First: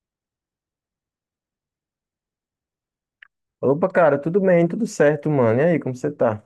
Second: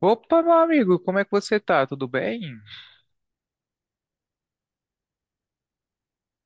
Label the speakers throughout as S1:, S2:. S1: Opa, meu amigo, como é que você tá? Tudo bem?
S2: Opa, cara, tudo bem, tudo certo, mano. E aí, como você tá?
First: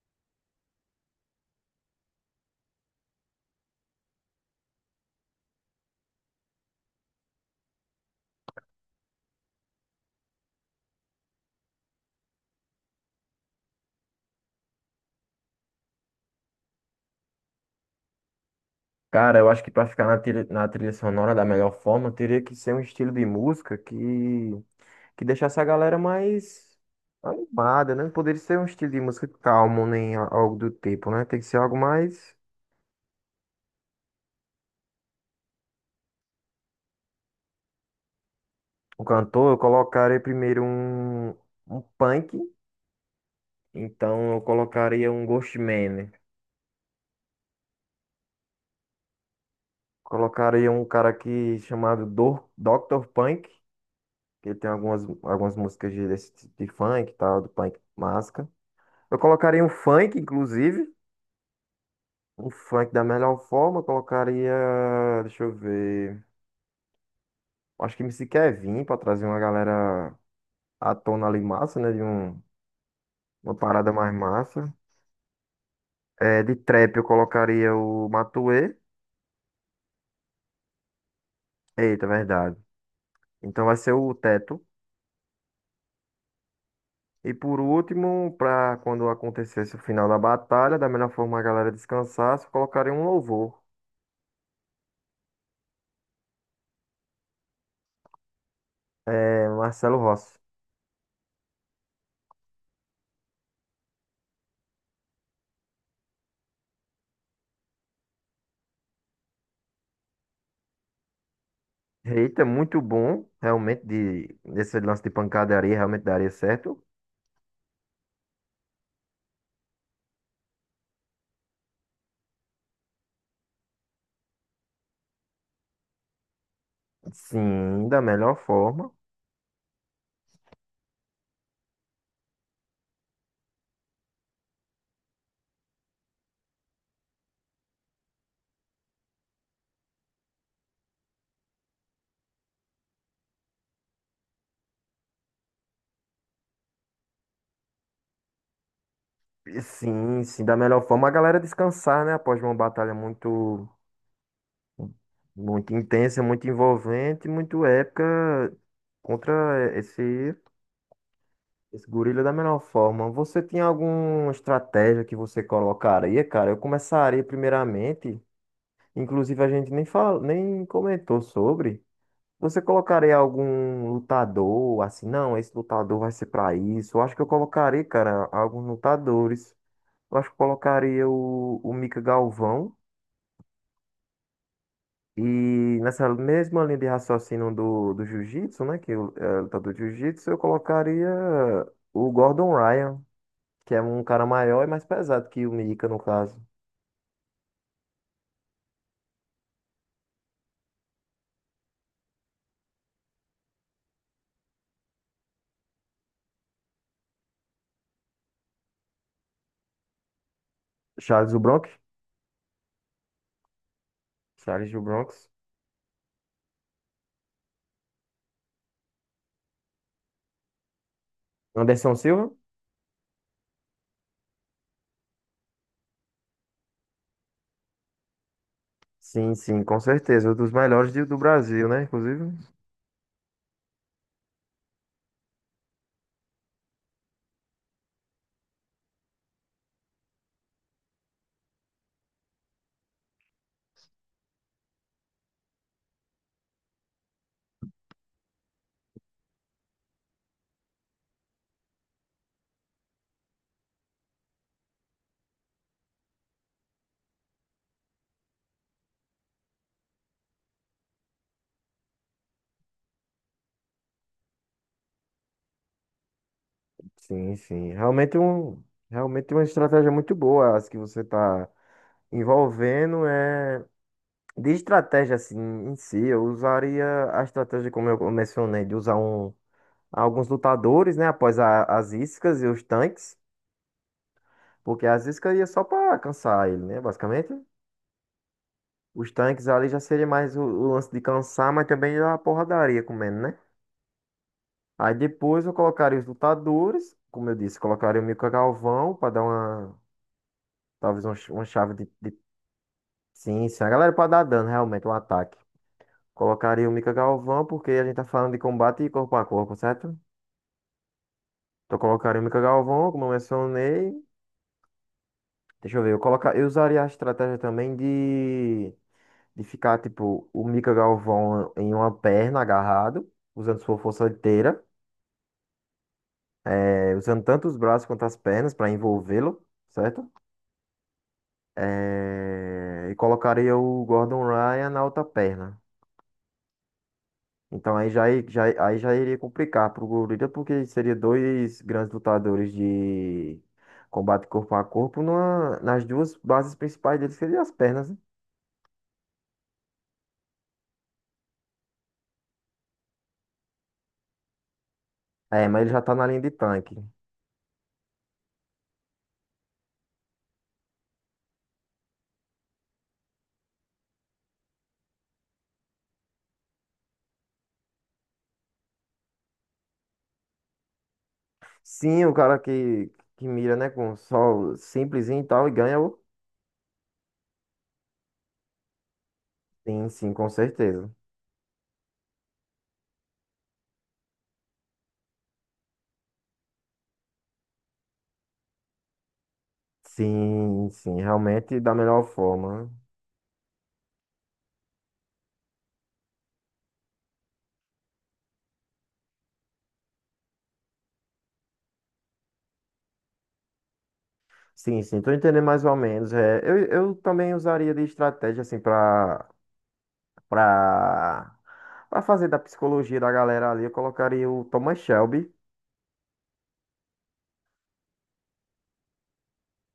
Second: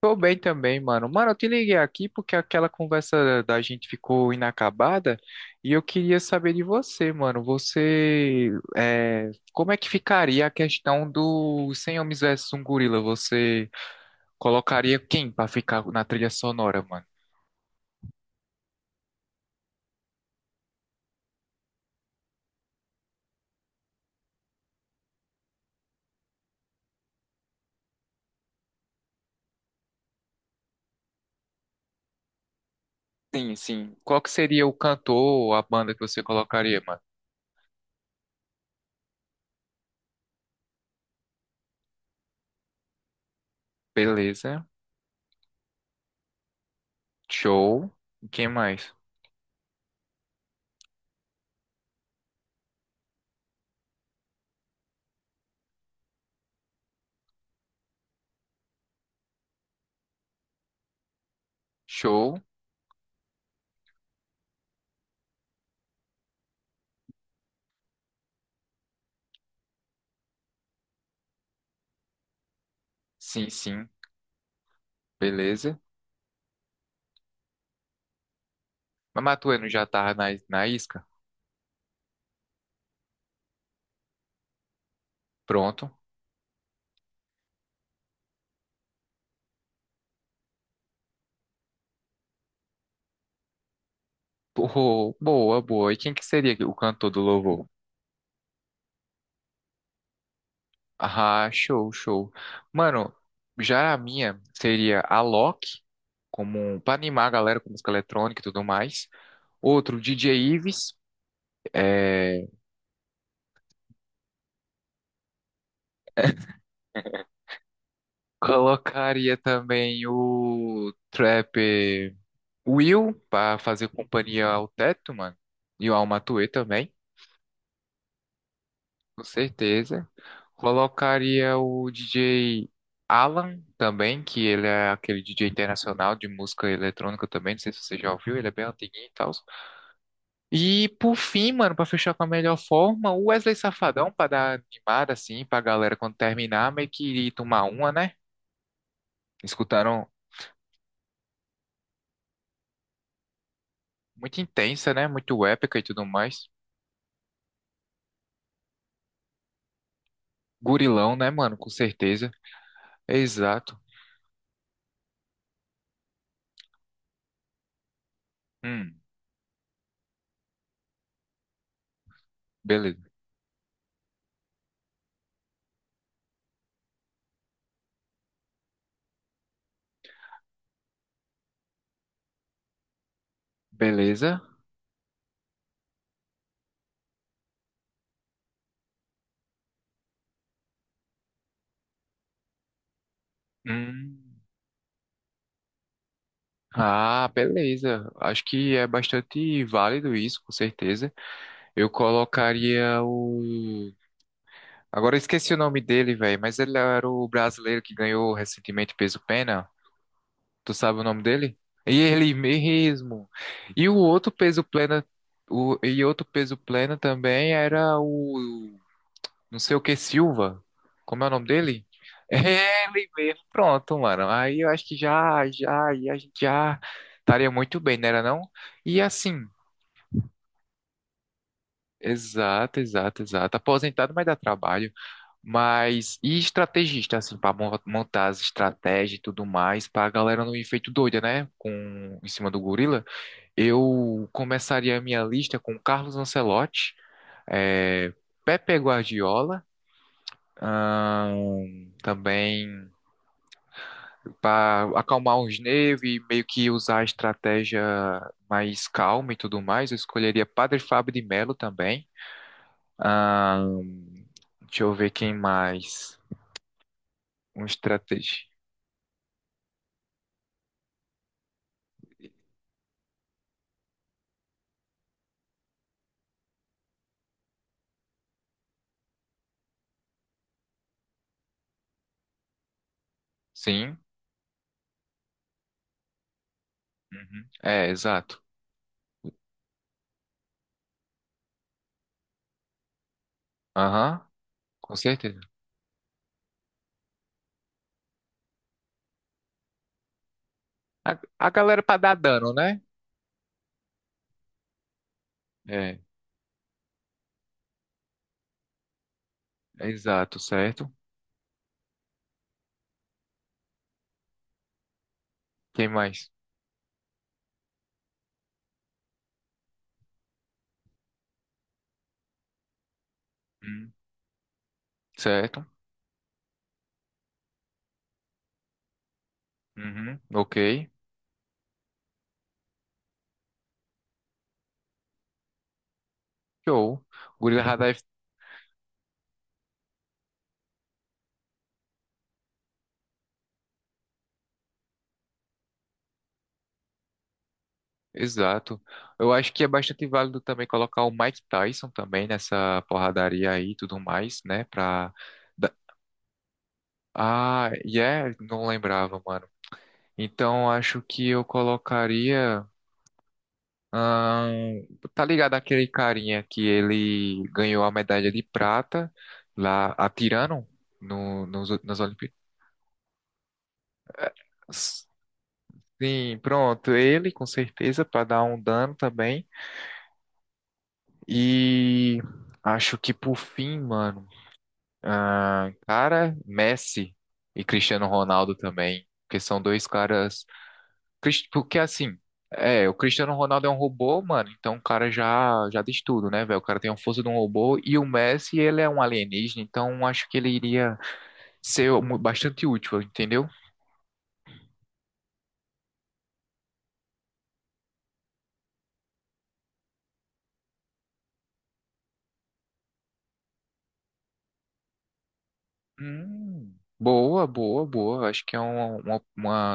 S1: Tô bem também, mano. Mano, eu te liguei aqui porque aquela conversa da gente ficou inacabada e eu queria saber de você, mano. Você, como é que ficaria a questão do 100 Homens versus um Gorila? Você colocaria quem pra ficar na trilha sonora, mano?
S2: Cara, eu acho que pra ficar na trilha sonora da melhor forma, teria que ser um estilo de música que deixasse a galera mais animada, né? Não poderia ser um estilo de música calmo, nem algo do tipo, né? Tem que ser algo mais.
S1: Sim, sim. Qual que seria o cantor ou a banda que você colocaria, mano?
S2: O cantor, eu colocaria primeiro um punk, então eu
S1: Beleza.
S2: colocaria um Ghostman, né?
S1: Show. Quem mais?
S2: Colocaria um cara aqui chamado Dr. Punk. Que tem algumas músicas desse tipo de funk e tal, do punk masca. Eu colocaria um funk, inclusive.
S1: Show.
S2: Um funk da melhor forma. Eu colocaria. Deixa eu ver. Acho que MC Kevin pra trazer uma galera à tona ali massa, né?
S1: Sim,
S2: Uma
S1: sim.
S2: parada mais massa.
S1: Beleza.
S2: É, de trap eu colocaria o Matuê.
S1: Mas Matueno já tava na isca?
S2: Eita, verdade. Então vai ser o Teto.
S1: Pronto.
S2: E por último, pra quando acontecesse o final da batalha, da melhor forma a galera descansasse, eu colocaria um louvor.
S1: Pô, boa, boa. E quem que seria o cantor do louvor?
S2: É, Marcelo Rossi.
S1: Ah, show, show. Mano, já a minha seria a Loki, como pra animar a galera com música eletrônica e tudo mais. Outro, DJ Ives.
S2: Eita, é
S1: É,
S2: muito bom, realmente, esse lance de pancadaria, realmente daria certo.
S1: Colocaria também o Trap Will pra fazer companhia ao Teto, mano. E ao Matuê também.
S2: Sim, da melhor forma.
S1: Com certeza. Colocaria o DJ Alan também, que ele é aquele DJ internacional de música eletrônica também. Não sei se você já ouviu, ele é bem antiguinho e tal. E por fim, mano, pra fechar com a melhor forma, o Wesley Safadão, pra dar animada assim, pra galera quando terminar, meio que ir tomar uma, né?
S2: E
S1: Escutaram
S2: sim, sim, da melhor forma a galera descansar, né? Após uma batalha
S1: muito intensa, né? Muito
S2: muito
S1: épica e tudo
S2: intensa, muito
S1: mais.
S2: envolvente, muito épica contra esse,
S1: Gurilão, né, mano? Com
S2: esse gorila
S1: certeza.
S2: da melhor forma. Você tinha
S1: Exato.
S2: alguma estratégia que você colocaria, cara? Eu começaria primeiramente,
S1: Hum,
S2: inclusive a gente nem fala, nem comentou sobre. Você
S1: beleza.
S2: colocaria algum lutador assim? Não, esse lutador vai ser pra isso. Eu acho que eu colocaria, cara, alguns lutadores. Eu acho que eu colocaria o Mika Galvão.
S1: Beleza.
S2: E nessa mesma linha de raciocínio do jiu-jitsu, né? É lutador de jiu-jitsu, eu colocaria o Gordon Ryan, que é um cara
S1: Hum.
S2: maior e mais pesado que o Mika, no caso.
S1: Ah, beleza. Acho que é bastante válido isso, com certeza. Eu colocaria o. Agora eu esqueci o nome dele, velho, mas ele era o brasileiro que ganhou recentemente peso pena. Tu sabe o nome
S2: Charles do
S1: dele?
S2: Bronx?
S1: E ele mesmo. E o outro peso
S2: Charles do
S1: plena,
S2: Bronx.
S1: o... e outro peso plena também era o não sei o que Silva. Como é o nome dele?
S2: Anderson Silva?
S1: Ele mesmo. Pronto, mano. Aí eu acho que e a gente já estaria muito bem, não era não? E
S2: Sim,
S1: assim,
S2: sim, com certeza. Um dos melhores do Brasil, né? Inclusive.
S1: exato, exato, exato. Aposentado, mas dá trabalho. Mas e estrategista, assim, para montar as estratégias e tudo mais, para a galera não ir feito doida, né? Com em cima do gorila. Eu começaria a minha lista com Carlos Ancelotti, é, Pepe Guardiola. Também para acalmar os nervos e meio que usar a estratégia mais calma e tudo mais, eu escolheria Padre Fábio de Melo também. Ahn, deixa eu ver quem mais.
S2: Sim,
S1: Um
S2: sim.
S1: estratégia.
S2: Realmente uma estratégia muito boa, as que você está envolvendo é de estratégia assim em si, eu usaria a estratégia como eu mencionei de usar um alguns lutadores, né, após as iscas e os tanques,
S1: Sim.
S2: porque as iscas ia só para cansar ele, né, basicamente.
S1: Uhum. É, exato.
S2: Os tanques ali já seria mais o lance de cansar, mas também a porradaria comendo, né?
S1: Aham,
S2: Aí
S1: com certeza.
S2: depois eu colocaria os lutadores, como eu disse, colocaria o Mika Galvão para dar uma talvez uma,
S1: A,
S2: uma
S1: a
S2: chave
S1: galera
S2: de,
S1: para dar
S2: de
S1: dano, né?
S2: Sim, sim. A galera pode dar dano, realmente, um ataque.
S1: É,
S2: Colocaria o Mika Galvão, porque a gente tá falando de combate corpo a corpo, certo?
S1: exato, certo.
S2: Então colocaria o Mika Galvão, como eu mencionei. Deixa eu
S1: Quem
S2: ver, eu,
S1: mais?
S2: coloca... eu usaria a estratégia também de ficar, tipo, o Mika Galvão em uma perna agarrado, usando sua
S1: Hum,
S2: força inteira,
S1: certo.
S2: usando tanto os braços quanto as pernas para envolvê-lo, certo?
S1: Uhum, ok.
S2: E colocaria o Gordon Ryan na outra perna.
S1: Show. Gurila.
S2: Então aí já, i- aí já iria complicar pro gorila, porque seria dois grandes lutadores de combate corpo a corpo nas duas bases principais dele, que seriam as pernas, né?
S1: Exato. Eu acho que é bastante válido também colocar o Mike Tyson também nessa porradaria aí e tudo mais, né? Pra.
S2: É, mas ele
S1: Da-
S2: já tá na linha de tanque.
S1: Yeah, não lembrava, mano. Então acho que eu colocaria. ahn, tá ligado aquele carinha que ele ganhou a medalha de prata lá atirando no, nos, nas
S2: Sim, o
S1: Olimpíadas?
S2: cara que mira, né, com só simplesinho e tal, e ganha o...
S1: Sim, pronto. Ele, com certeza, pra dar um dano também.
S2: Sim, sim, com certeza.
S1: E acho que por fim, mano. Ah, cara, Messi e Cristiano Ronaldo também, porque são dois caras.
S2: Sim, sim,
S1: Cris-
S2: realmente da
S1: Porque
S2: melhor
S1: assim,
S2: forma.
S1: é, o Cristiano Ronaldo é um robô, mano, então o cara já diz tudo, né, velho? O cara tem a força de um robô e o Messi, ele é um alienígena, então acho que ele iria ser mu- bastante útil, entendeu?
S2: Sim, sim, tô entendendo mais ou menos. É, eu também usaria de estratégia, assim, Pra, pra fazer da psicologia da galera ali, eu colocaria o Thomas Shelby.
S1: Boa, boa, boa. Acho que é uma, uma,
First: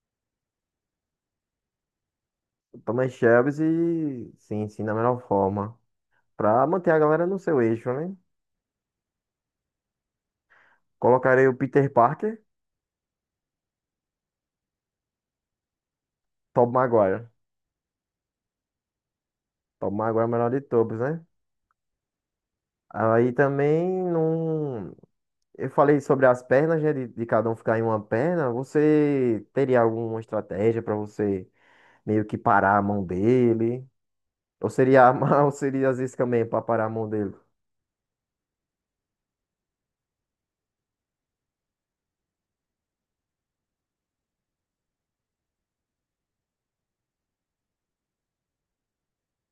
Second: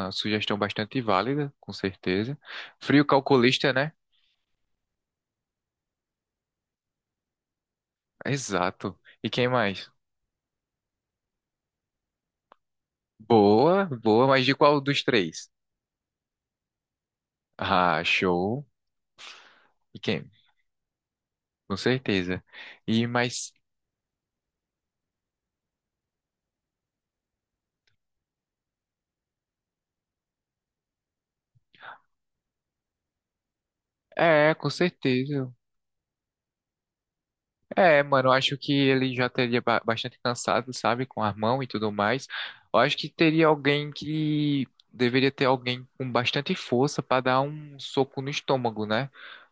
S1: uma sugestão bastante válida, com certeza.
S2: O
S1: Frio
S2: Thomas Shelby,
S1: calculista, né?
S2: e, sim, sim, da melhor forma. Pra manter a galera no seu eixo, né?
S1: Exato. E quem mais?
S2: Colocarei o Peter Parker,
S1: Boa, boa, mas de qual dos três?
S2: Tobey Maguire.
S1: Ah, show.
S2: Tobey
S1: E
S2: Maguire é o
S1: quem?
S2: melhor de todos, né?
S1: Com certeza. E
S2: Aí
S1: mas
S2: também não. Eu falei sobre as pernas, né? De cada um ficar em uma perna. Você teria alguma estratégia pra você meio que parar a mão dele?
S1: é, com
S2: Ou seria,
S1: certeza.
S2: ou seria às vezes também pra parar a mão dele?
S1: É, mano, eu acho que ele já teria ba- bastante cansado, sabe, com a mão e tudo mais. Eu acho que teria alguém que deveria ter alguém com bastante força para dar um soco no estômago, né?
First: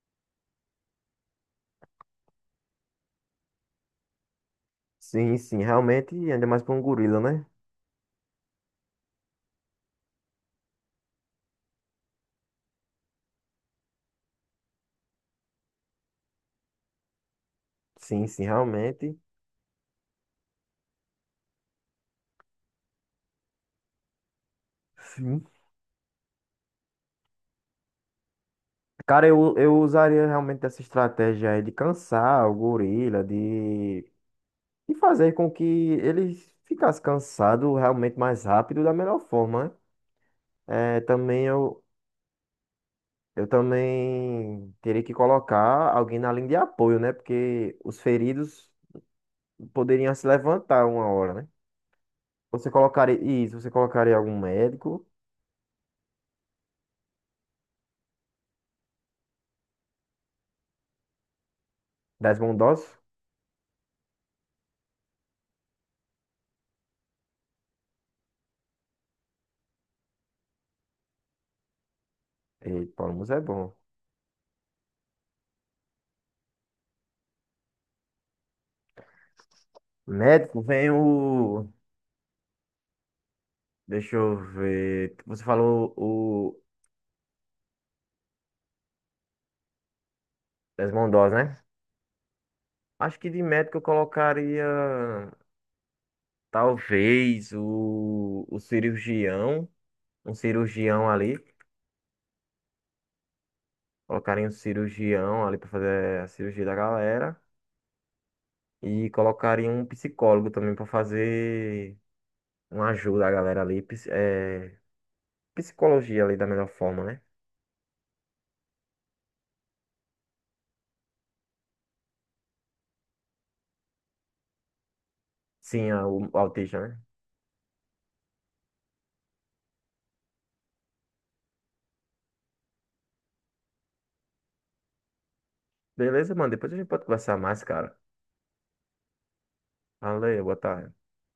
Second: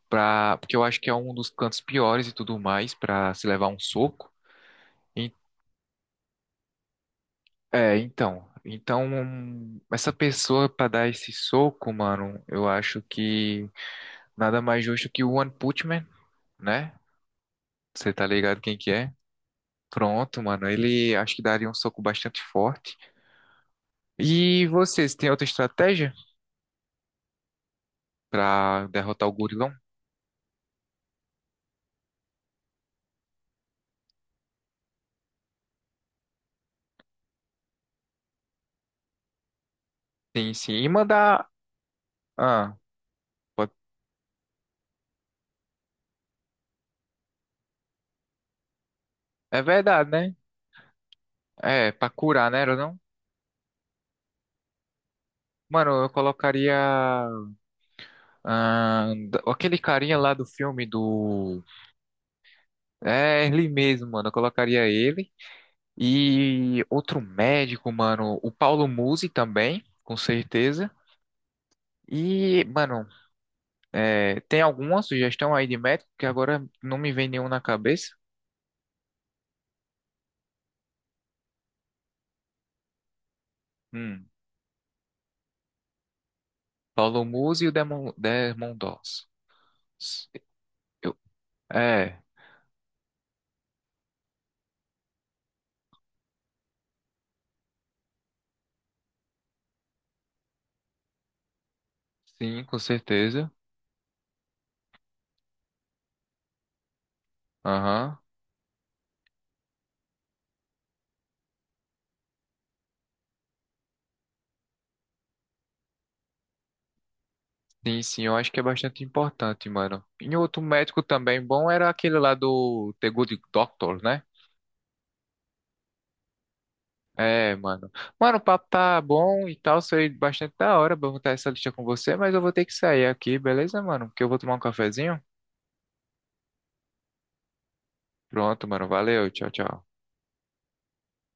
S1: Pra, porque eu acho que é um dos cantos piores e tudo mais pra se levar um soco. En-
S2: Sim, sim, realmente, ainda mais pra um gorila, né?
S1: É, então, então um, essa pessoa pra dar esse soco, mano, eu acho que nada mais justo que o One Punch Man, né? Você tá
S2: Sim, sim,
S1: ligado quem que é?
S2: realmente.
S1: Pronto, mano, ele acho que daria um soco bastante forte. E vocês tem outra
S2: Sim.
S1: estratégia pra derrotar
S2: Cara,
S1: o
S2: eu,
S1: gorilão?
S2: eu usaria realmente essa estratégia aí de cansar o gorila, de fazer com que ele ficasse cansado realmente mais rápido da melhor forma, né?
S1: Tem sim, e
S2: É,
S1: mandar, ah,
S2: eu
S1: pode-
S2: também teria que colocar alguém na linha de apoio, né? Porque os feridos
S1: é verdade,
S2: poderiam se
S1: né?
S2: levantar uma hora, né?
S1: É, pra curar, né,
S2: Você
S1: ou não?
S2: colocaria, isso, você colocaria algum médico,
S1: Mano, eu colocaria. Ah, d- aquele carinha lá do filme do.
S2: das bondosas?
S1: É, ele mesmo, mano. Eu colocaria ele. E outro médico, mano. O Paulo Musi também, com certeza. E,
S2: Eita,
S1: mano,
S2: Paulo Musa é bom.
S1: é, tem alguma sugestão aí de médico que agora não me vem nenhum na cabeça?
S2: Médico vem o. Deixa
S1: Hum,
S2: eu ver. Você falou o
S1: Paulo Musi e o Demon, Desmond Doss. Eu,
S2: Lesmondós, né?
S1: é,
S2: Acho que de médico eu colocaria talvez o cirurgião, um cirurgião ali.
S1: sim, com certeza.
S2: Colocaria um cirurgião ali para fazer a cirurgia da galera.
S1: Aham.
S2: E colocaria um psicólogo também para fazer uma ajuda à galera ali. Psicologia ali da melhor forma, né?
S1: Sim, sim, eu acho que é bastante importante, mano. E outro médico também bom era aquele lá do The Good Doctor, né?
S2: Sim, o autista, né?
S1: É, mano. Mano, o papo tá bom e tal, foi bastante da hora pra eu montar essa lista com você, mas eu vou ter que sair aqui, beleza, mano? Porque eu vou tomar um cafezinho.
S2: Beleza, mano. Depois a gente pode conversar mais, cara.
S1: Pronto, mano, valeu, tchau, tchau.
S2: Valeu, boa tarde.